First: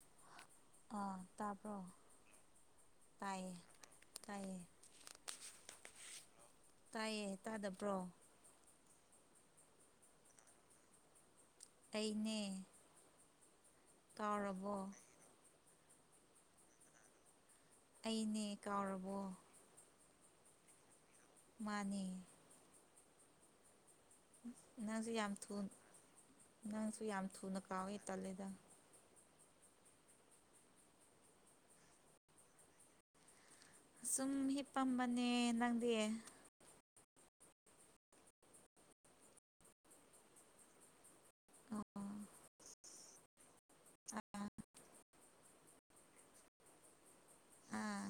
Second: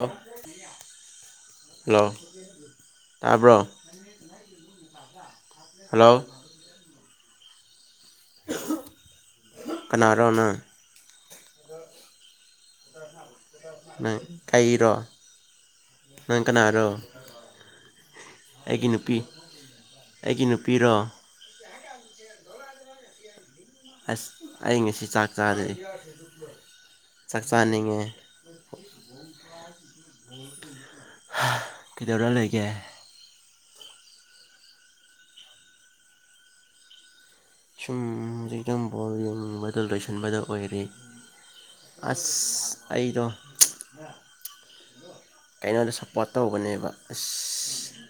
INAUDIBLE ꯑꯥ ꯇꯥꯕ꯭ꯔꯣ ꯇꯥꯏꯌꯦ ꯇꯥꯕ꯭ꯔꯣ ꯇꯥꯏꯌꯦ ꯍꯜꯂꯣ ꯇꯥꯏꯌꯦ ꯇꯥꯗꯕ꯭ꯔꯣ ꯀꯅꯥꯔꯣ ꯅꯪ ꯑꯩꯅꯦ ꯅꯪ ꯀꯥꯎꯔꯕꯣ ꯀꯩꯏꯔꯣ ꯅꯪ ꯀꯅꯥꯔꯣ ꯑꯩꯅꯦ ꯑꯩꯒꯤ ꯀꯥꯎꯔꯕꯣ ꯅꯨꯄꯤ ꯑꯩꯒꯤ ꯅꯨꯄꯤꯔꯣ ꯃꯥꯟꯅꯤ ꯑꯥꯁ ꯑꯩ ꯉꯁꯤ ꯅꯪꯁꯨ ꯆꯥꯛ ꯌꯥꯝ ꯊꯨ ꯆꯥꯔꯦ ꯅꯪꯁꯨ ꯌꯥꯝ ꯊꯨꯅ ꯀꯥꯎꯋꯦ ꯇꯜꯂꯦꯗ ꯍꯥ ꯀꯩꯗꯧꯔꯥ ꯂꯩꯒꯦ ꯁꯨꯝ ꯍꯤꯞꯄꯝꯕꯅꯦ ꯅꯪꯗꯤ UNINTELLIGIBLE ꯑꯥꯁ ꯑꯩꯗꯣ ꯑꯥ ꯀꯩꯅꯣꯗ ꯁꯞꯄꯣꯔꯠ ꯇꯧꯕꯅꯦꯕ ꯑꯁ ꯑꯥ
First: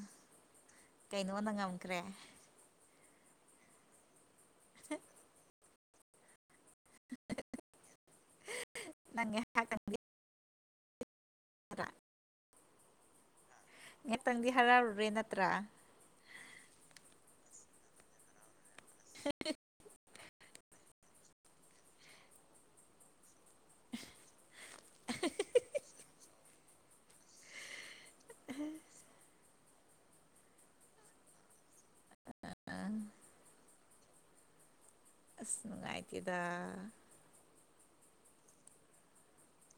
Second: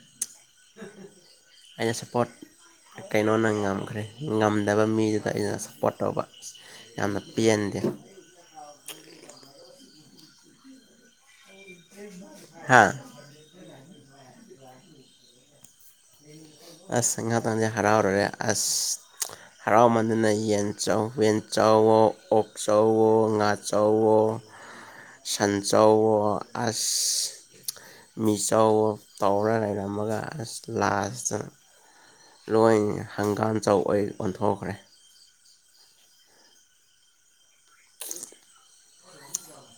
ꯀꯩꯅꯣꯅ [unintelligible] ꯑꯩꯅ ꯉꯝꯈ꯭ꯔꯦ ꯁ ꯞꯄꯣꯔꯠ ꯀꯩꯅꯣꯅ ꯉꯝꯈ꯭ꯔꯦ ꯉꯝꯗꯕ ꯃꯤꯗꯨꯗ ꯑꯩꯩ ꯁꯞ ꯄꯣꯔꯠ ꯇꯧꯕ ꯌꯥꯝꯅ ꯄꯦꯟꯗꯦ ꯅꯪꯒꯤ [unintelligible] [unintelligible] ꯍꯥꯥ ꯉꯥꯛꯇꯪꯗꯤ ꯍꯔꯥꯎꯔꯨꯔꯦ ꯅꯠꯇ꯭ꯔ ꯑꯁ ꯉꯍꯥꯛꯇꯪꯗꯤ ꯍꯔꯥꯎꯔꯔꯦ ꯑꯁ ꯍꯔꯥꯎꯃꯥꯟꯗꯅ ꯑꯩ ꯌꯦꯟ ꯆꯥꯎ ꯌꯦꯟ ꯆꯥꯎꯋꯣ ꯑꯣꯛ ꯆꯥꯎꯋꯣ ꯉꯥ ꯆꯥꯎꯋꯣ ꯁꯟ ꯆꯥꯎꯋꯣ ꯑꯁ ꯃꯤꯆꯥꯎꯋꯣ ꯇꯧꯔ ꯂꯩꯔꯝꯃꯒ ꯑꯁ ꯂꯥꯁꯇ ꯑꯪ ꯂꯣꯏꯅꯤ ꯍꯪꯒꯥꯝꯖꯥꯎ ꯑꯣꯏ ꯑꯣꯊꯑꯣꯛꯈ꯭ꯔꯦ ꯑꯁ ꯅꯨꯡꯉꯥꯏꯇꯦꯗ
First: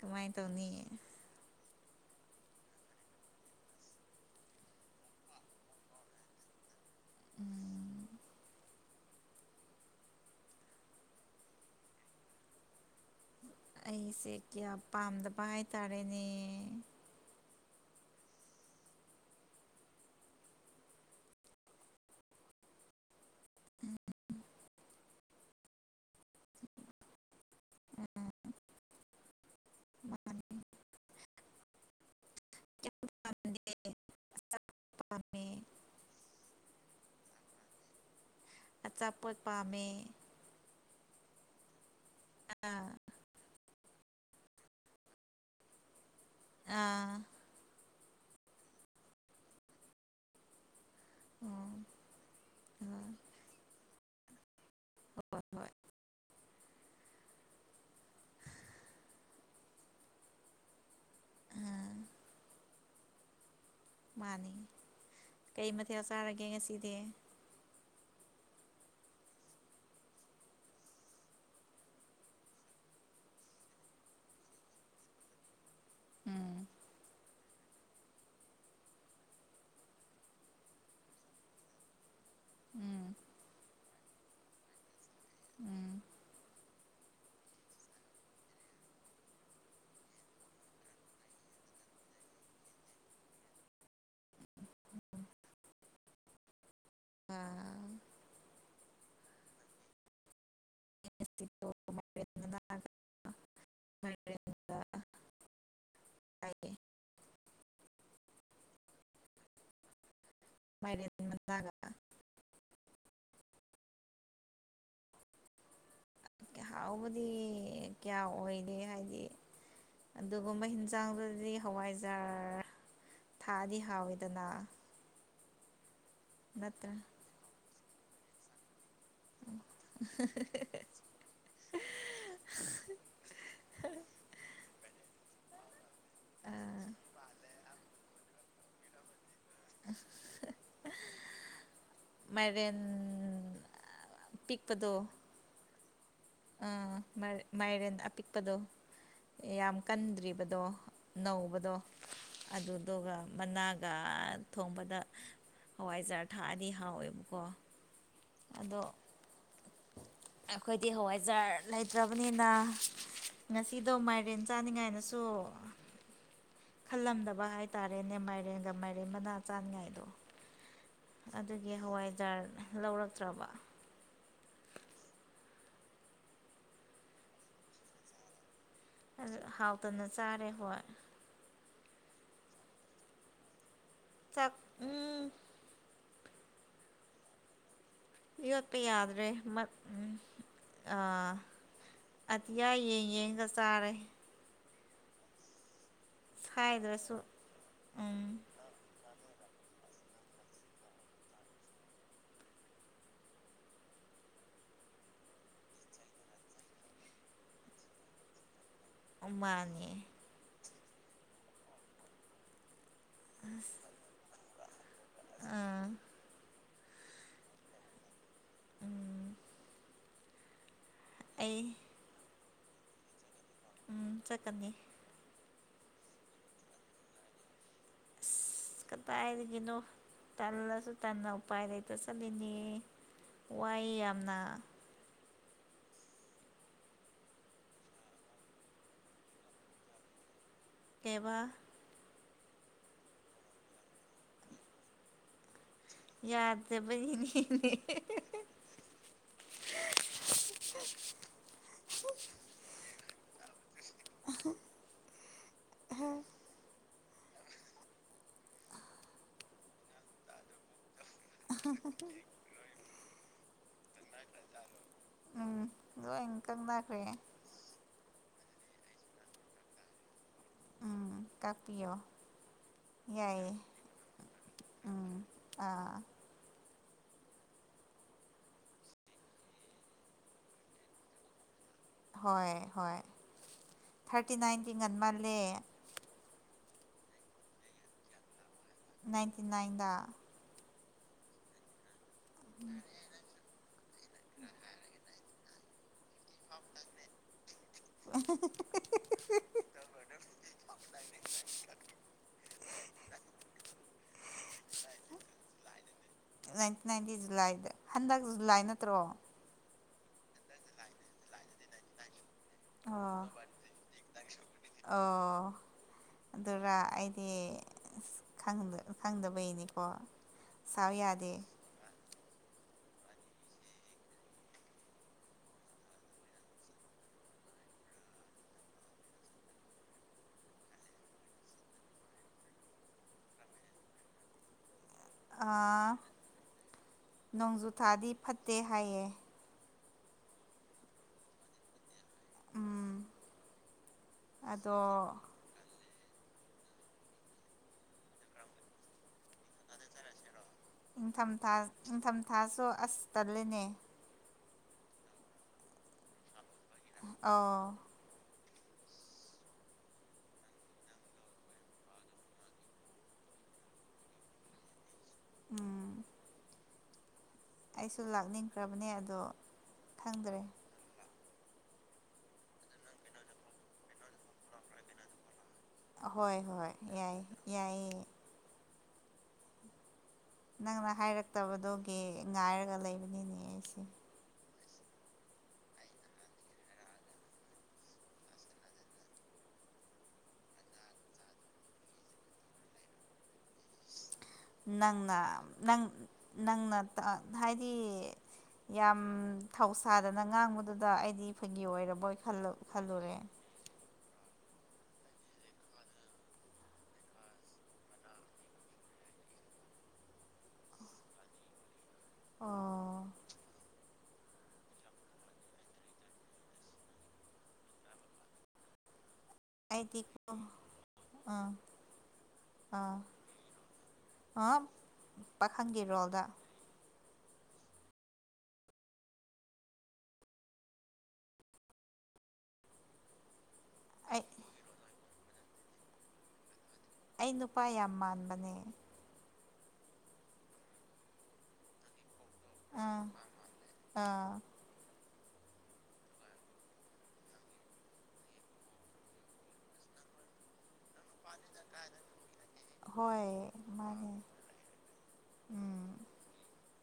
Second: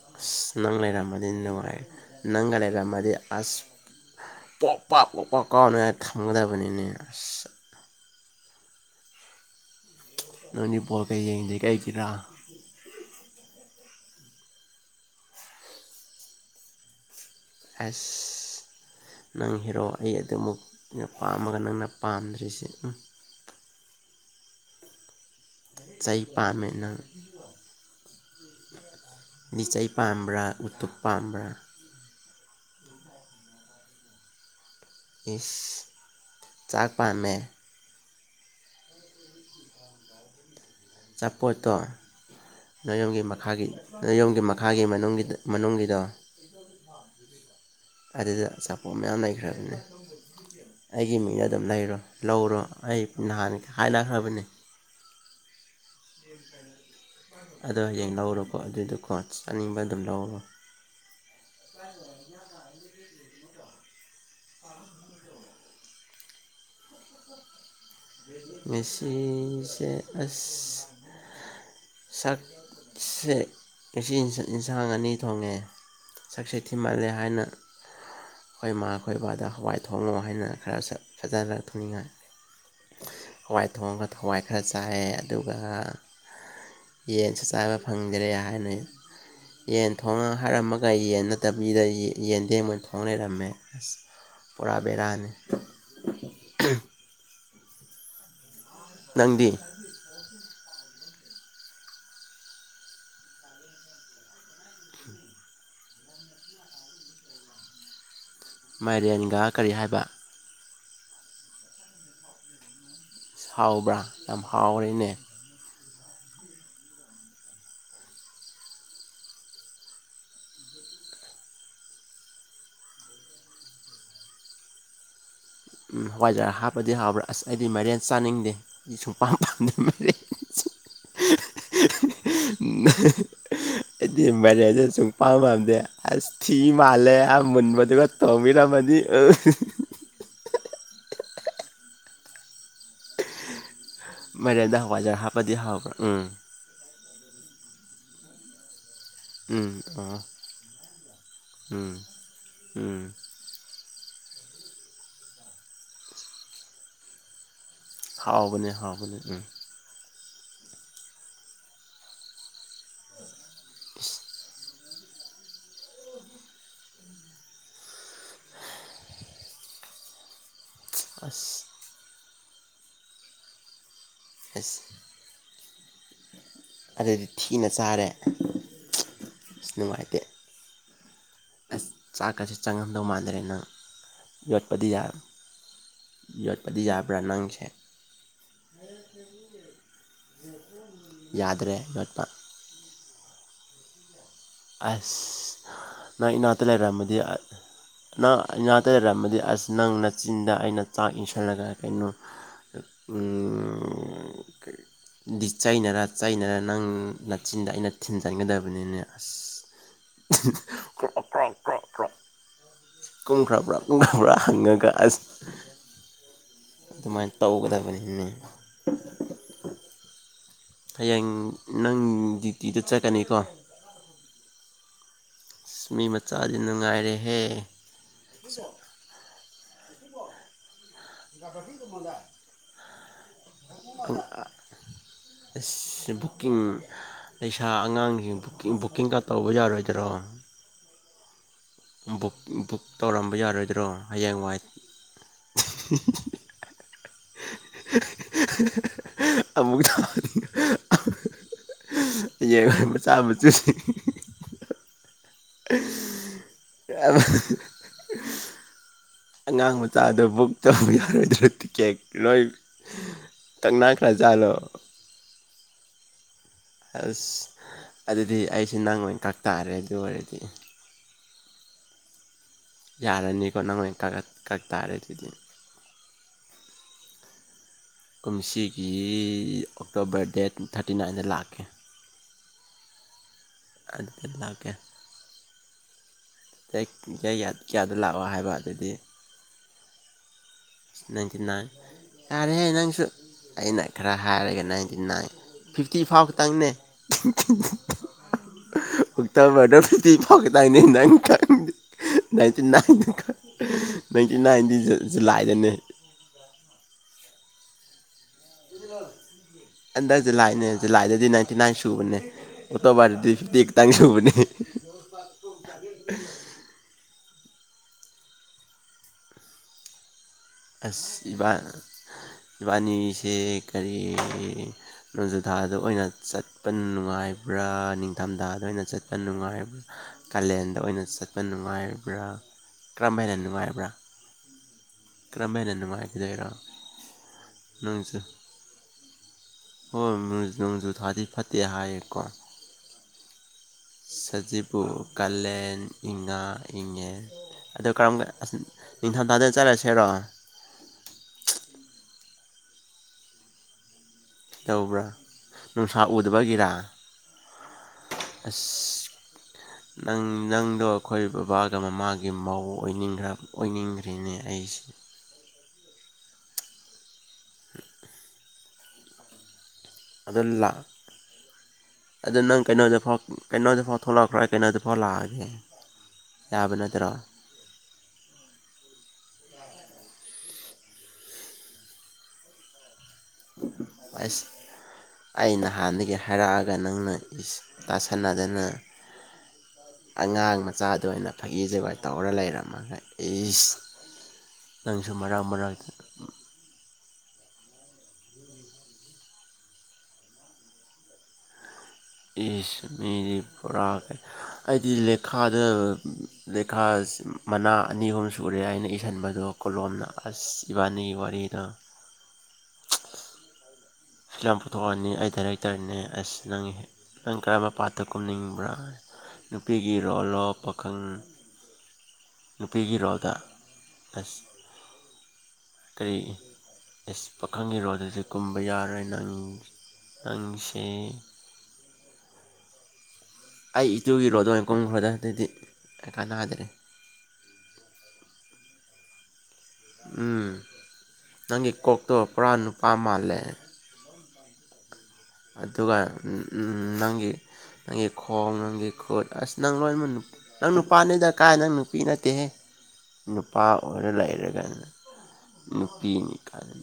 ꯀꯃꯥꯏꯅ ꯑꯁ ꯇꯧꯅꯤ ꯅꯪ ꯂꯩꯔꯝꯃꯗꯤ ꯅꯨꯉꯥꯏ ꯅꯪꯒꯥꯥ ꯂꯩꯔꯝꯃꯗꯤ ꯑꯁ ꯄꯣꯛ ꯄꯥꯛ ꯄꯣꯛ ꯄꯥꯛ ꯀꯥꯎꯅꯉꯥꯏ ꯍꯥꯏ ꯊꯝꯒꯗꯕꯅꯤꯅꯦ ꯑꯁ ꯅꯪꯗꯤ ꯕꯣꯜꯒ ꯌꯦꯡꯗ꯭ꯔꯤ ꯀꯩꯒꯤꯔꯥ ꯑꯩꯁꯦ ꯀꯌꯥ ꯄꯥꯝꯗꯕ ꯍꯥꯏꯇꯥꯔꯦꯅꯦ ꯍꯁ ꯅꯪ ꯍꯦꯔꯣ ꯑꯩ ꯑꯗꯨꯃꯨꯛꯇꯅ ꯄꯥꯝꯃꯒ ꯅꯪꯅ ꯄꯥꯝꯗ꯭ꯔꯤꯁꯤ ꯎꯝ ꯎꯝ ꯆꯩ ꯄꯥꯝꯃꯦ ꯅꯪ ꯂꯤꯆꯩ ꯄꯥꯝꯕ꯭ꯔ ꯎꯇꯨꯞ ꯄꯥꯝꯕ꯭ꯔ [unintelligible] ꯄꯥꯝꯃꯦ ꯏꯁ ꯆꯥꯛ ꯄꯥꯝꯃꯦ ꯑꯆꯥꯄꯣꯠ ꯄꯥꯝꯃꯦ ꯑꯆꯥꯄꯣꯠꯇꯣ ꯑꯥ ꯅꯣꯏꯌꯨꯝꯒꯤ ꯃꯈꯥꯒꯤ ꯅꯣꯏ ꯌꯨꯝꯒꯤ ꯃꯈꯥꯒꯤ ꯃꯅꯨꯡꯒꯤ ꯃꯅꯨꯡꯒꯤꯗꯣ ꯑꯥ ꯑꯗꯨꯗ ꯑꯆꯄꯣꯠ ꯃꯌꯥꯝ ꯂꯩꯈ꯭ꯔꯕꯅꯦ ꯑꯩꯒꯤ ꯃꯤꯡꯗ ꯑꯗꯨꯝ ꯎꯝ ꯂꯩꯔꯣ ꯂꯧꯔꯣ ꯑꯩ ꯅꯍꯥꯟ ꯍꯥꯏꯅꯈ꯭ꯔꯕꯅꯤ ꯍꯣꯏ ꯍꯣꯏ ꯑꯗꯣ ꯍꯌꯦꯡ ꯂꯧꯔꯣꯀꯣ ꯑꯗꯨꯗꯨꯀꯣ ꯆꯥꯅꯤꯡꯕ ꯑꯗꯨꯝ ꯂꯧꯔꯣ ꯑꯥ [unintelligible] ꯃꯥꯅꯤ ꯀꯩ ꯃꯊꯦꯜ ꯆꯥꯔꯒꯦ ꯉꯁꯤꯗꯤ ꯃꯦꯁꯤꯁꯦ ꯑꯁ ꯁꯛꯁꯦ ꯉꯁꯤ ꯏꯟꯁꯥꯡ ꯑꯅꯤ ꯊꯣꯡꯉꯦ ꯁꯛꯁꯦ ꯎꯝ ꯊꯤꯃꯜꯂꯦ ꯍꯥꯏꯅ ꯑꯩꯈꯣꯏ ꯑꯩꯈꯣꯏꯕꯥꯗ ꯍꯋꯥꯏ ꯊꯣꯡꯉꯣ ꯍꯥꯏꯅ ꯈꯔ ꯁꯛ ꯐꯖꯅ ꯊꯣꯡꯅꯤꯡꯉꯥꯏ ꯎꯝ ꯍꯋꯥꯏ ꯊꯣꯡꯉꯒ ꯍꯋꯥꯏ ꯈꯔ ꯆꯥꯏꯌꯦ ꯑꯗꯨꯒ ꯎꯝ ꯉꯔꯥꯡ ꯌꯦꯟꯁꯨ ꯆꯥꯕ ꯐꯪꯗꯔꯦ ꯍꯥꯏꯅ ꯌꯦꯟ ꯊꯣꯡꯉꯣ ꯍꯥꯏꯔꯝꯃꯒ ꯌꯦꯟ ꯅꯠꯇꯕꯤꯗ ꯌꯦ ꯌꯦꯟꯗꯦꯡ ꯑꯣꯏꯅ ꯊꯣꯡ ꯂꯩꯔꯝꯃꯦ ꯑꯁ ꯄꯨꯔꯥ ꯕꯦꯔꯥꯅꯤ ꯑꯥ ꯅꯪꯗꯤ [unintelligible] ꯉꯁꯤꯗꯣ ꯃꯥꯏꯔꯦꯟ ꯃꯅꯥꯒ ꯃꯥꯏꯔꯦꯟꯒ ꯆꯥꯏꯌꯦ [unintelligible] ꯃꯥꯏꯔꯦꯟꯒ ꯀꯔꯤ ꯍꯥꯏꯕ [unintelligible] ꯍꯥꯎꯕ꯭ꯔꯥ ꯌꯥꯝ ꯍꯥꯎꯔꯦꯅꯦ ꯍꯥꯎꯕꯗꯤ ꯀꯌꯥ ꯑꯣꯏꯗꯦ ꯍꯥꯏꯗꯤ ꯑꯗꯨꯒꯨꯝꯕ ꯍꯤꯟꯖꯥꯡꯗꯨꯗꯤ ꯍꯋꯥꯏꯖꯥꯔ ꯊꯥꯛꯑꯗꯤ ꯍꯥꯎꯋꯦꯗꯅ ꯎꯝ ꯍꯋꯥꯏꯖꯔꯥ ꯍꯥꯞꯄꯗꯤ ꯍꯥꯎꯕ꯭ꯔꯥ ꯑꯁ ꯑꯩꯗꯤ ꯃꯔꯦꯟ ꯆꯥꯅꯤꯡꯗꯦ ꯑꯩ ꯁꯨꯛꯄꯥꯝ ꯄꯥꯝꯗꯦ ꯃꯥꯏꯔꯦꯟꯁꯦ ꯑꯩꯗꯤ ꯃꯥꯏꯔꯦꯟꯁꯦ ꯁꯨꯝ ꯄꯥꯝꯕꯝ ꯑꯗꯦ ꯑꯁ ꯊꯤ ꯃꯥꯂꯦ ꯃꯟꯕꯗꯨꯒ ꯇꯣꯡꯕꯤꯔꯝꯃꯗꯤ ꯃꯥꯏꯔꯦꯟ ꯃꯌꯥꯦꯟꯗ ꯄꯤꯛꯄꯗꯣ ꯍꯋꯥꯏꯖꯔ ꯍꯥꯞꯄꯗꯤ ꯍꯥꯎꯕ꯭ꯔꯥ ꯎꯝ ꯑꯥ ꯃ ꯃꯥꯏꯔꯦꯟ ꯑꯄꯤꯛꯄꯗꯣ ꯎꯝ ꯌꯥꯝ ꯑꯣ ꯀꯟꯗ꯭ꯔꯤꯕꯗꯣ ꯅꯧꯕꯗꯣ ꯎꯝ ꯎꯝ ꯑꯗꯨꯗꯨꯒ ꯃꯅꯥꯒ ꯒꯥ ꯊꯣꯡꯕꯗ ꯍꯋꯥꯏꯖꯥꯔ ꯊꯥꯛꯑꯗꯤ ꯍꯥꯎꯋꯦꯕꯀꯣ ꯍꯥꯎꯕꯅꯦ ꯑꯗꯣ ꯍꯥꯎꯕꯅꯦ ꯎꯝ ꯑꯩꯈꯣꯏꯗꯤ ꯍꯋꯥꯏꯖꯥꯔ ꯂꯩꯇ꯭ꯔꯕꯅꯤꯅ ꯉꯁꯤꯗꯣ ꯃꯥꯏꯔꯦꯟ ꯆꯥꯅꯤꯡꯉꯥꯏꯅꯁꯨ [inaudible] ꯈꯜꯂꯝꯗꯕ ꯍꯥꯏꯇꯥꯔꯦꯅꯦ ꯃꯥꯏꯔꯦꯅꯒ ꯃꯥꯏꯔꯦꯅ ꯃꯅꯥ ꯆꯥꯅꯤꯡꯉꯥꯏꯗꯣ ꯑꯁ ꯑꯗꯨꯒꯤ ꯍꯋꯥꯏꯖꯥꯔ ꯂꯧꯔꯛꯇ꯭ꯔꯕ ꯑꯁ ꯑꯗꯨꯗꯤ ꯊꯤꯅ ꯆꯥꯔꯦ ꯑꯗꯨ ꯑꯁ ꯍꯥꯎꯇꯅ ꯅꯨꯡꯉꯥꯏꯇꯦ ꯆꯥꯔꯦ ꯍꯣꯏ ꯑꯁ ꯆꯥꯛꯀꯁꯦ ꯆꯪꯉꯝꯗꯧ ꯃꯥꯟꯗ꯭ꯔꯦ ꯅꯪ ꯆꯥꯛ ꯌꯣꯠꯄꯗꯤ ꯎꯝ ꯌꯣꯠꯄꯗꯤ ꯌꯥꯕ꯭ꯔꯥ ꯅꯪꯁꯦ ꯌꯣꯠꯄ ꯌꯥꯗ꯭ꯔꯦ ꯃ ꯌꯥꯥꯗ꯭ꯔꯦ ꯌꯣꯠꯄ ꯑꯇꯤꯌꯥ ꯌꯦꯡ ꯌꯦꯡꯒ ꯆꯥꯔꯦ ꯑꯁ ꯅꯪ ꯏꯅꯥꯛꯇ ꯁꯥꯏꯗ꯭ꯔꯁꯨ ꯂꯩꯔꯝꯝꯃꯗꯤ ꯅꯪ ꯎꯝ ꯏꯅꯥꯥꯛꯇ ꯂꯩꯔꯝꯃꯗꯤ ꯑꯁ ꯅꯪ ꯅꯆꯤꯟꯗ ꯑꯩꯅ ꯆꯥꯛ ꯏꯟꯁꯤꯜꯂꯒ ꯀꯩꯅꯣ [unintelligible] ꯗꯤ ꯆꯩꯅꯔ ꯆꯩꯅꯔ ꯅꯪ ꯅꯥꯆꯤꯟꯗ ꯑꯩꯅ ꯊꯤꯟꯖꯟꯒꯗꯕꯅꯦ ꯅꯪ ꯑꯧ ꯃꯥꯅꯦ ꯀꯨꯝꯈꯔꯕ ꯀꯨꯝꯈꯔꯕ ꯍꯪꯉꯒ ꯑꯥ ꯑꯗꯨꯃꯥꯏꯅ ꯇꯧꯒꯗꯕꯅꯤꯅꯦ ꯎꯝ ꯍꯌꯦꯡ ꯅꯪ ꯗ꯭ꯌꯨꯇꯤꯗ ꯆꯠꯀꯅꯤꯀꯣ ꯎꯝ ꯆꯠꯀꯅꯤ ꯃꯤ ꯃꯆꯥꯗꯤ ꯅꯨꯡꯉꯥꯏꯔꯦꯍꯦ ꯑꯁ ꯀꯗꯥꯏꯗꯒꯤꯅꯣ ꯇꯜꯂꯁꯨ ꯇꯟꯅ ꯎꯄꯥꯏ ꯂꯩꯇ ꯆꯠꯂꯤꯅꯦ ꯋꯥꯏ ꯌꯥꯝꯅ ꯑꯁ ꯕꯨꯛꯀꯤꯡ ꯂꯩꯁꯥ ꯑꯉꯥꯡꯁꯤꯡ ꯕꯨꯀꯤꯡ ꯕꯨꯛꯀꯤꯡꯒ ꯇꯧꯕ ꯌꯥꯔꯣꯏꯗꯔꯣ ꯑꯝ ꯀꯩꯕ ꯕꯨꯛ ꯕꯨꯛ ꯇꯧꯔꯝꯕ ꯌꯥꯔꯣꯏꯗ꯭ꯔꯣ ꯍꯌꯦꯡꯋꯥꯏ ꯌꯥꯗꯕꯩ [unintelligible] ꯑꯃꯨꯛ [unintelligible] [unintelligible] ꯌꯦꯡ ꯃꯆꯥꯥ ꯃꯆꯨꯁꯤꯡ [unintelligible] ꯑꯉꯥꯡ ꯃꯆꯥꯗꯣ ꯕꯨꯛ ꯇꯧ [unintelligible] [unintelligible] ꯇꯤꯀꯦꯛ ꯂꯣꯏ ꯇꯪꯅꯈ꯭ꯔꯖꯥꯠꯂꫭ ꯂꫭꯏꯟ ꯀꯛꯅꯈ꯭ꯔꯦ ꯑꯗꯨꯗꯤ ꯑꯩꯁꯦ ꯅꯪ ꯑꯣꯏ ꯀꯛ ꯇꯥꯔꯦ ꯑꯗꯨ ꯑꯣꯏꯔꯗꯤ ꯎꯝ ꯀꯛꯄꯤꯌꯣ ꯌꯥꯔꯅꯤꯀꯣ ꯅꯪ ꯑꫭꯏ [unintelligible] ꯀꯛ ꯇꯥꯥꯔꯦ ꯎꯝ ꯑꯗꯨꯗꯤ ꯑꯥ ꯀꯨꯝꯁꯤꯒꯤ ꯑꯣꯛꯇꯣꯕꯔ ꯗꯦꯠ ꯊꯥꯔꯇꯤ ꯅꯥꯏꯟꯗ ꯂꯥꯛꯀꯦ ꯍꯣꯏ ꯍꯣꯏ ꯑꯗꯨꯗ ꯊꯥꯔꯇꯤ ꯅꯥꯏꯟꯗꯤ ꯂꯥꯛꯀꯦ ꯉꯟꯃꯟꯂꯦ [unintelligible] ꯀꯌꯥꯗ ꯂꯥꯛꯑꯣ ꯍꯥꯏꯕ ꯑꯗꯨꯗꯤ ꯅꯥꯏꯟꯇꯤ ꯅꯥꯏꯟꯗ ꯅꯥꯏꯟꯇꯤ ꯅꯥꯏꯟ ꯌꯥꯔꯦꯍꯦ ꯅꯪꯁꯨ ꯑꯩꯅ ꯈꯔ ꯍꯥꯏꯔꯒ ꯅꯥꯏꯟꯇꯤꯅꯥꯏꯟ ꯐꯤꯞꯇꯤ ꯐꯥꯎꯕ ꯇꯪꯅꯦ [unintelligible] [unintelligible] ꯑꯣꯛꯇꯣꯕꯔꯗ ꯐꯤꯞꯇꯤ ꯐꯥꯎ ꯈꯇꯪꯅꯦ ꯅꯪ ꯈꯪ ꯅꯥꯏꯟꯇꯤ ꯅꯥꯏꯟꯇ [unintelligible] ꯅꯥꯏꯟꯇꯤ ꯅꯥꯏꯟꯗꯤ ꯖꯨꯂꯥꯏ ꯅꯥꯏꯟꯇꯤ ꯅꯥꯏꯟꯗꯤ ꯖꯨꯂꯥꯏꯗ ꯍꯟꯗꯛ ꯖꯨꯂꯥꯏ ꯅꯠꯇ꯭ꯔꯣ ꯍꯟꯗꯛ ꯖꯨꯂꯥꯏꯅꯦ ꯖꯨꯂꯥꯏꯗꯗꯤ ꯅꯥꯏꯟꯇꯤ ꯅꯥꯏꯟ ꯁꯨꯕꯅꯦ ꯑꯣꯇꯣꯕꯔꯗꯗꯤ ꯐꯤꯞꯇꯤ ꯈꯛꯇ ꯁꯨꯕꯅꯦ [unintelligible] [unintelligible] ꯈꯪꯗ ꯈꯪꯗꯕꯩꯅꯤꯀꫭ ꯑꯁ ꯏꯕꯥ ꯏꯕꯥꯅꯤꯁꯦ ꯀꯔꯤ ꯅꯣꯡꯖꯨꯊꯥꯗ ꯑꯣꯏꯅ ꯆꯠꯄ ꯅꯨꯡꯉꯥꯏꯕ꯭ꯔ ꯅꯤꯡꯗꯝꯗꯥꯗ ꯑꯣꯏꯅ ꯆꯠꯄ ꯅꯨꯡꯉꯥꯏꯕ꯭ꯔ ꯀꯥꯂꯦꯟꯗ ꯑꯣꯏꯅ ꯆꯠꯄ ꯅꯨꯡꯉꯥꯏꯕ꯭ꯔ ꯀꯔꯝꯕ ꯍꯦꯟꯅ ꯅꯨꯡꯉꯥꯏꯕ꯭ꯔ ꯑꯥ ꯅꯣꯡꯖꯨꯊꯥꯗꯤ ꯅꯣꯡꯖꯨ ꯐꯠꯇꯦ ꯍꯥꯏꯌꯦ ꯍꯣꯏ [unintelligible] ꯅꯣꯡꯖꯨ ꯊꯥꯗꯤ ꯐꯠꯇꯦ ꯍꯥꯏ ꯀꯣ ꯎꯝ ꯑꯗꯣ ꯁꯖꯤꯕꯨ ꯀꯥꯂꯦꯟ ꯏꯪꯉꯥ ꯏꯉꯦꯟ ꯑꯗꯨ ꯀꯔꯝ ꯅꯤꯡ ꯊꯝꯊꯥꯗ ꯆꯠꯂꯁꯤꯔꯣ ꯊꯥꯁꯨ ꯑꯁ ꯇꯜꯂꯤꯅꯦ ꯇꯧꯕ꯭ꯔ ꯅꯨꯡꯁꯥ ꯎꯗꯕꯒꯤꯔ ꯑꯧ ꯑꯁ ꯅꯪ ꯅꯪꯗꯣ ꯑꯈꯣꯏ ꯕꯕꯥꯒ ꯃꯃꯥꯒꯤ ꯃꯧ ꯑꯣꯏꯅꯤꯡꯈ꯭ꯔ ꯑꯣꯏꯅꯤꯡꯈ꯭ꯔꯦꯅꯦ ꯑꯩꯁꯦ ꯎꯝ ꯈ꯭ꯔꯕꯅꯦ ꯑꯗꯣ ꯈꯪꯗ꯭ꯔꯦ ꯑꯗꫭ ꯂꯥ ꯑꯗꯨ ꯅꯪ ꯀꯩꯅꯣꯗ ꯐꯥꯎ ꯀꯩꯅꯣꯗꯐꯥꯎ ꯊꯣꯛꯂꯛꯈ꯭ꯔꫭ‌ ꯑꯩ ꯀꯩꯅꯣꯗ ꯐꯥꯎ ꯂꯥꯛꯑꯒꯦ ꯍꯣꯏ ꯍꯣꯏ ꯌꯥꯕ ꯅꯠꯇ꯭ꯔꯣ ꯌꯥꯏ ꯌꯥꯏꯌꯦ [inaudible] ꯅꯪꯅ ꯍꯥꯏꯔꯛꯇꯕꯗꯨꯒꯤ ꯉꯥꯏꯔꯒ ꯂꯩꯕ ꯑꯁ ꯑꯩ ꯅꯍꯥꯟꯗꯒꯤ ꯍꯥꯏꯔꯛꯑꯒ ꯅꯪꯅ ꯏꯁ ꯇꯥꯁꯟꯅꯗꯅ ꯑꯉꯥꯡ ꯃꯆꯥꯗ ꯑꯣꯏꯅ ꯐꯥꯒꯤ ꯖꫭꯒꯥꯏ ꯇꯧꯔ ꯂꯩꯔꯝꯃꯒ ꯏꯁ ꯅꯪꯁꯨ ꯅꯪꯅ ꯃꯔꯛ ꯅꯪ ꯃꯔꯛꯇ ꯅꯪꯅ ꯇ ꯍꯥꯏꯗꯤ ꯌꯥꯝ ꯊꯧꯁꯥꯗꯅ ꯉꯥꯡꯕꯗꯨꯗ ꯑꯩꯗꯤ ꯐꯥꯒꯤ ꯑꯣꯏꯔ ꯏꯁ ꯃꯤꯗꯤ ꯄꯨꯔꯥ ꯑꯩꯗꯤ ꯂꯦꯈꯥꯗ ꯂꯦꯈꯥ ꯃꯅꯥ ꯑꯅꯤ ꯑꯍꯨꯝ ꯁꯨꯔꯦ ꯑꯩꯅ ꯏꯁꯤꯟꯕꯗꯣ ꯀꯣꯂꯣꯝꯅ ꯑꯁ ꯏꯕꯥꯅꯤꯒꯤ ꯋꯥꯔꯤꯗꯣ ꯑꯣ ꯐꯤꯂꯝ ꯄꯨꯊꯣꯛꯑꯅꯤ ꯑꯩ ꯗꯥꯏꯔꯦꯛꯇꯔꯅꯦ ꯑꯁ ꯅꯪ ꯅꯪ ꯀꯔꯝꯕ ꯄꯥꯠꯇ ꯀꯨꯝꯅꯤꯡꯕ꯭ꯔ ꯅꯨꯄꯤꯒꯤ ꯑꯩꯗꯤ ꯔꯣꯜꯂꯣ ꯄꯥꯈꯪ ꯑꯥ ꯅꯨꯄꯤꯒꯤ ꯑꯥ ꯔꯣꯜꯗ ꯑꯁ ꯑꯥ ꯄꯥꯈꯪꯒꯤ ꯀꯔꯤ ꯔꯣꯜꯗ ꯏꯁ ꯄꯥꯈꯪꯒꯤ ꯔꯣꯜꯗꯗꯤ ꯀꯨꯝꯕ ꯌꯥꯔꯣꯏ ꯅꯪ ꯅꯪꯁꯦ ꯑꯩ ꯏꯇꯨꯒꯤ ꯔꯣꯜꯗ ꯑꯣꯏ ꯀꯨꯝꯈ꯭ꯔꯣꯗ ꯑꯗꯨꯗꯤ ꯀꯩ ꯀꯥꯟꯅꯗꯦ ꯑꯩ ꯅꯨꯄꯥ ꯌꯥꯝ ꯃꯥꯟꯕꯅꯦ ꯎꯝ ꯅꯪꯒꯤ ꯀꯣꯛꯇꯣ ꯄꯨꯔꯥ ꯅꯨꯄꯥ ꯑꯥ ꯃꯥꯜꯂꯦ ꯑꯥ ꯑꯗꯨꯒ ꯅꯪꯒꯤ ꯅꯪꯒꯤ ꯈꯣꯡ ꯅꯪꯒꯤ ꯈꯨꯠ ꯑꯁ ꯅꯪ ꯂꯣꯏꯅꯃꯛ ꯅꯪ ꯅꯨ ꯄꯥꯅꯦꯗ ꯀꯥꯏ ꯅꯪ ꯅꯨꯄꯤ ꯅꯠꯇꯦꯍꯦ ꯍꯣꯏ ꯅꯨꯄꯥ ꯑꯣꯏꯔ ꯃꯥꯅꯦ ꯂꯩꯔꯒ ꯎꯝ ꯅꯨꯄꯤꯅꯤ ꯀꯥꯏꯅ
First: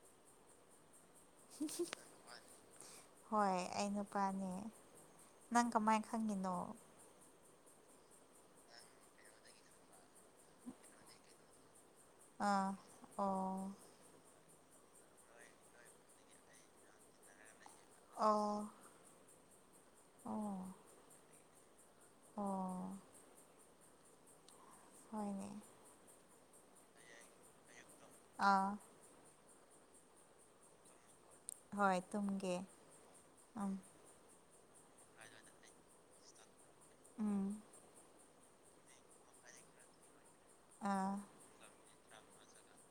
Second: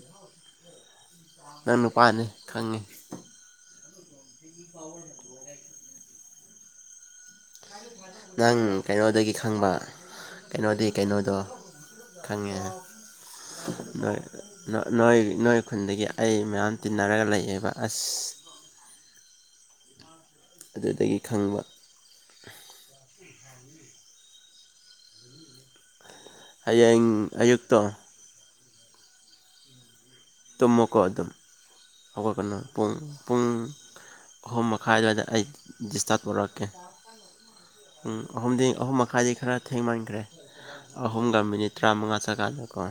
ꯅꯪ ꯅꯨꯄꯥꯅꯦ ꯈꯪꯉꯦ ꯍꯣꯏ ꯑꯩ ꯅꯨꯄꯥꯅꯦ ꯅꯪ ꯀꯝꯃꯥꯏ ꯈꯪꯉꯤꯅꯣ ꯅꯪ ꯀꯩꯅꯣꯗꯒꯤ ꯈꯪꯕ ꯀꯩꯅꯣꯗꯤ ꯀꯩꯅꯣꯗꯣ ꯈꯪꯉꯦ ꯑꯥ ꯑꯣ ꯅꯪ ꯅꯣꯏ ꯅꯣꯏ ꯅꯣꯏ ꯈꯨꯟꯗꯒꯤ ꯑꯩ ꯃꯌꯥꯝ ꯇꯤꯟꯅꯔꯒ ꯂꯩꯌꯦꯕ ꯑꯁ ꯑꯣ ꯑꯣ ꯑꯗꯨꯗꯒꯤ ꯈꯪꯕ ꯑꯣ ꯍꯣꯏꯅꯦ ꯍꯌꯦꯡ ꯑꯌꯨꯛꯇꯣ ꯑꯥꯎ ꯇꯨꯝꯃꯣꯀꯣ ꯑꯗꯨꯝ ꯍꯣꯏ ꯍꯧꯒꯠꯀꯅꯨ ꯇꯨꯝꯒꯦ ꯄꯨꯡ ꯄꯨꯡ ꯎꯝ ꯑꯍꯨꯝ ꯃꯈꯥꯏ ꯑꯗ꯭ꯋꯥꯏꯗ ꯑꯩ ꯗꯤꯁꯇꯞ ꯇꯧꯔꯛꯀꯦ ꯎꯝ ꯄꯨꯡ ꯑꯍꯨꯝꯗꯤ ꯑꯍꯨꯝ ꯃꯈꯥꯏꯗꯤ ꯈꯔ ꯊꯦꯡꯃꯟꯈ꯭ꯔꯦ ꯑꯍꯨꯝꯒ ꯃꯤꯅꯤꯠ ꯇꯔꯥꯃꯉꯥ ꯆꯠꯀꯥꯟꯗꯀꯣ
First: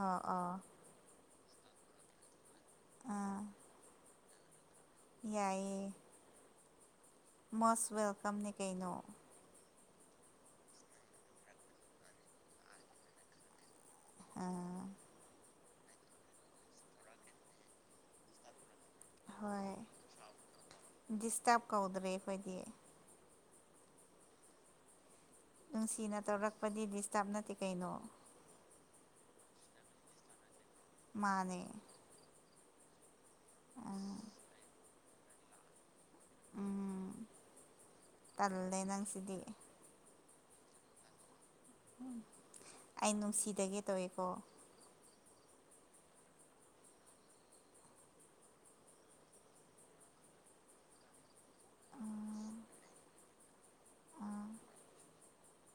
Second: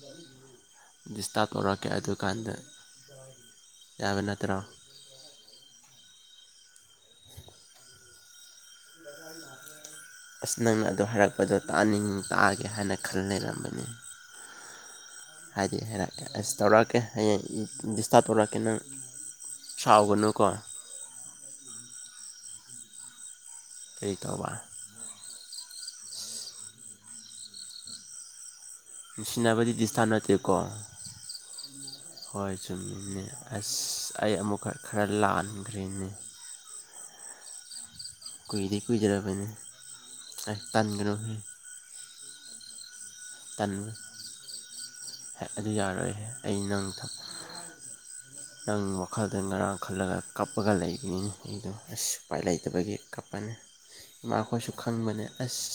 ꯑꯥꯎ ꯑꯥꯎ ꯗꯤꯁꯇꯞ ꯇꯧꯔꯛꯀꯦ ꯑꯗꯨ ꯀꯥꯟꯗ ꯑꯥ ꯌꯥꯕ ꯅꯠꯇ꯭ꯔꯣ ꯌꯥꯏꯌꯦ ꯃꯣꯁ ꯋꯦꯜꯀꯝꯅꯦ ꯀꯩꯅꯣ ꯑꯁ ꯅꯪꯅ ꯑꯗꯨ ꯍꯥꯏꯔꯛꯄꯗꯣ ꯇꯥꯛꯅꯤꯡ ꯇꯥꯒꯦ ꯍꯥꯏꯅ ꯈꯜ ꯂꯩꯔꯝꯕꯅꯦ ꯑꫭ ꯍꯥꯏꯗꯤ ꯍꯥꯏꯔꯛꯀꯦ ꯑꯁ ꯇꯧꯔꯛꯀꯦ ꯍꯌꯦꯡ ꯗꯤꯁꯇꯞ ꯇꯧꯔꯛꯀꯦ ꯅꯪ ꯍꯣꯏ ꯁꯥꯎꯒꯅꯨꯀꯣ ꯗꯤꯁꯇꯞ ꯀꯧꯗ꯭ꯔꯦ ꯑꯈꯣꯏꯗꯤ ꯀꯩ ꯀꯧꯕ ꯅꯨꯡꯁꯤꯅ ꯇꯧꯔꯛꯄꯗꯤ ꯗꯤꯁꯇꯞ ꯅꯠꯇꯦ ꯀꯩꯅꯣ ꯅꯨꯡꯁꯤꯅꯕꯗꯤ ꯗꯤꯁꯇꯥꯞ ꯅꯠꯇꯦ ꯃꯥꯅꯦ ꯍꯣꯏ ꯆꯨꯝꯃꯤꯅꯦ ꯑꯁ ꯑꯥ ꯑꯩ ꯑꯃꯨꯛꯀ ꯈꯔ ꯂꯥꯟꯈ꯭ꯔꯦꯅꯦ ꯎꯝ ꯀꯨꯏꯗꯤ ꯇꯜꯂꯦ ꯅꯪꯁꯤꯗꯤ ꯀꯨꯏꯗ꯭ꯔꯕꯅꯤ ꯑꯥꯏ ꯇꯟꯒꯅꯣꯍꯦ ꯑꯩ ꯅꯨꯡꯁꯤꯗꯒꯦ ꯇꯟꯕ ꯇꯧꯋꯤꯀꯣ ꯑꯗꯨ ꯌꯥꯔꯣꯏꯍꯦ ꯑꯩ ꯅꯪ ꯅꯪ ꯋꯥꯈꯜꯗ ꯉꯔꯥꯡ ꯈꯜꯂꯒ ꯀꯞꯄꯒ ꯂꯩꯒꯅꯤ ꯑꯩꯗꯣ ꯑꯁ ꯎꯄꯥꯏ ꯂꯩꯇꯕꯒꯤ ꯀꯞꯄꯅꯦ ꯑꯥ ꯏꯃꯥꯈꯣꯏꯁꯨ ꯈꯪꯕꯅꯦ ꯑꯁ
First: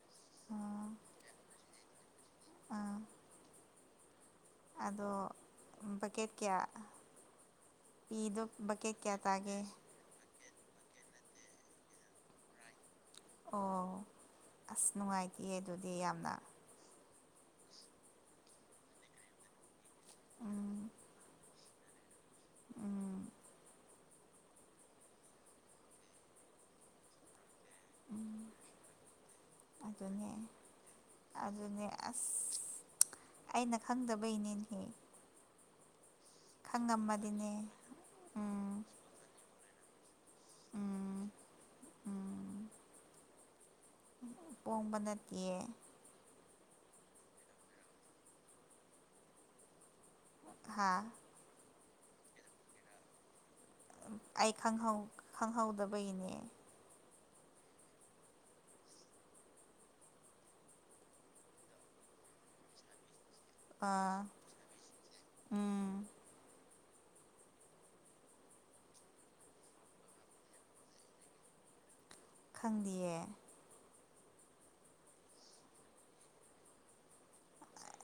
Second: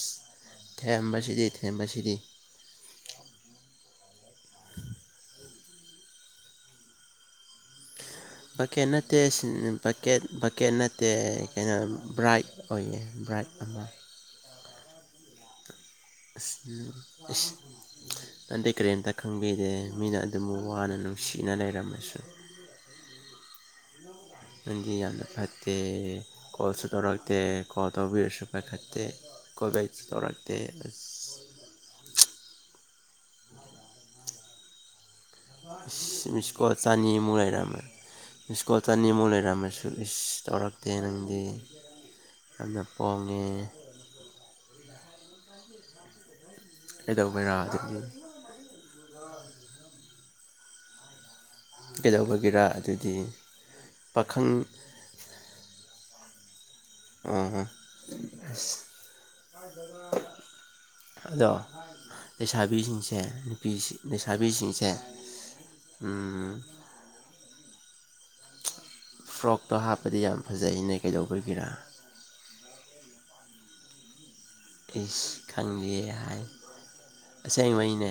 ꯑꯥ ꯊꯦꯝꯕꯁꯤꯗꯤ ꯊꯦꯝꯕꯁꯤꯗꯤ ꯑꯥ ꯑꯗꯣ ꯕꯛꯀꯦꯠ ꯀꯌꯥ ꯄꯤꯗꯣ ꯕꯛꯀꯦꯠ ꯀꯌꯥ ꯅꯠꯇꯦ ꯇꯥꯒꯦ [unintelligible] ꯕꯛꯀꯦꯠ ꯅꯠꯇꯦ ꯀꯩꯅꯣ ꯕ꯭ꯔꯥꯏꯠ ꯑꯣꯏꯌꯦ ꯕ꯭ꯔꯥꯏꯠ ꯑꯣ ꯑꯃ ꯑꯁ ꯅꯨꯡꯉꯥꯏꯇꯤꯌꯦ ꯑꯁ ꯎꯝ [unintelligible] ꯅꯪꯗꯤ ꯀꯔꯤꯝꯇ ꯈꯪꯕꯤꯗꯦ ꯃꯤꯅ ꯑꯗꯨꯝ ꯎꯝ ꯋꯥꯅ ꯅꯨꯡꯁꯤꯅ ꯂꯩꯔꯝꯃꯁꯨ ꯎꯝ ꯅꯪꯗꯤ ꯌꯥꯝꯅ ꯐꯠꯇꯦ ꯀꯣꯜꯁꯨ ꯇꯧꯔꯛꯇꯦ ꯀꯣꯜ ꯇꯧꯕꯤꯔꯁꯨ ꯎꯝ ꯄꯥꯏꯈꯠꯇꯦ ꯀꯣꯜ ꯕꯦꯛꯁꯨ ꯑꯗꯨꯅꯦ ꯇꯧꯔꯛꯇꯦ [unintelligible] ꯑꯗꯨꯅꯦ ꯑꯁ ꯑꯩꯅ ꯈꯪꯗꯕꯩꯅꯤꯅꯦꯍꯦ ꯏꯁ ꯃꯤꯁꯀꫭꯜ ꯆꯅꯤꯃꯨꯛ ꯂꯩꯔꯝꯃꯦ ꯎꯝ ꯃꯤꯁꯀꫭꯜ ꯆꯅꯤꯃꯨꯛ ꯂꯩꯔꯝꯃꯁꯨ ꯏꯁ ꯇꯧꯔꯛꯇꯦ ꯎꯝ ꯅꯪꯗꯤ ꯎꯝ ꯌꯥꯝꯅ ꯄꯣꯡꯉꯦ ꯄꯣꯡꯕ ꯅꯠꯇꯤꯌꯦ ꯀꯩꯗꯧꯕꯩꯔ ꯑꯗꯨꯗꯤ ꯍꯥ ꯀꯩꯗꯧꯕꯒꯤꯔꯥ ꯑꯗꯨꯗꯤ ꯄꯥꯈꯪ ꯑꯩ ꯈꯪꯍꯧ ꯈꯪꯍꯧꯗꯕꯩꯅꯦ ꯑꯣꯑꯣ ꯑꯁ [unintelligible] ꯑꯗꯣ ꯂꯩꯁꯥꯕꯤꯁꯤꯡ ꯁꯦ ꯅꯨꯄꯤ ꯑꯥ ꯂꯩꯁꯥꯕꯤꯁꯤꯡꯁꯦ ꯎꯝ ꯎꯝ ꯐ꯭ꯔꯣꯛꯇꯣ ꯍꯥꯞꯄꯗꯤ ꯌꯥꯝ ꯐꯖꯩꯅꯦ ꯀꯩꯗꯧꯕꯒꯤꯔ ꯈꯪꯗꯤꯌꯦ ꯏꯁ ꯈꯪꯗꯤꯌꯦ ꯍꯥꯏ ꯑꯁꯦꯡꯕꯩꯅꯦ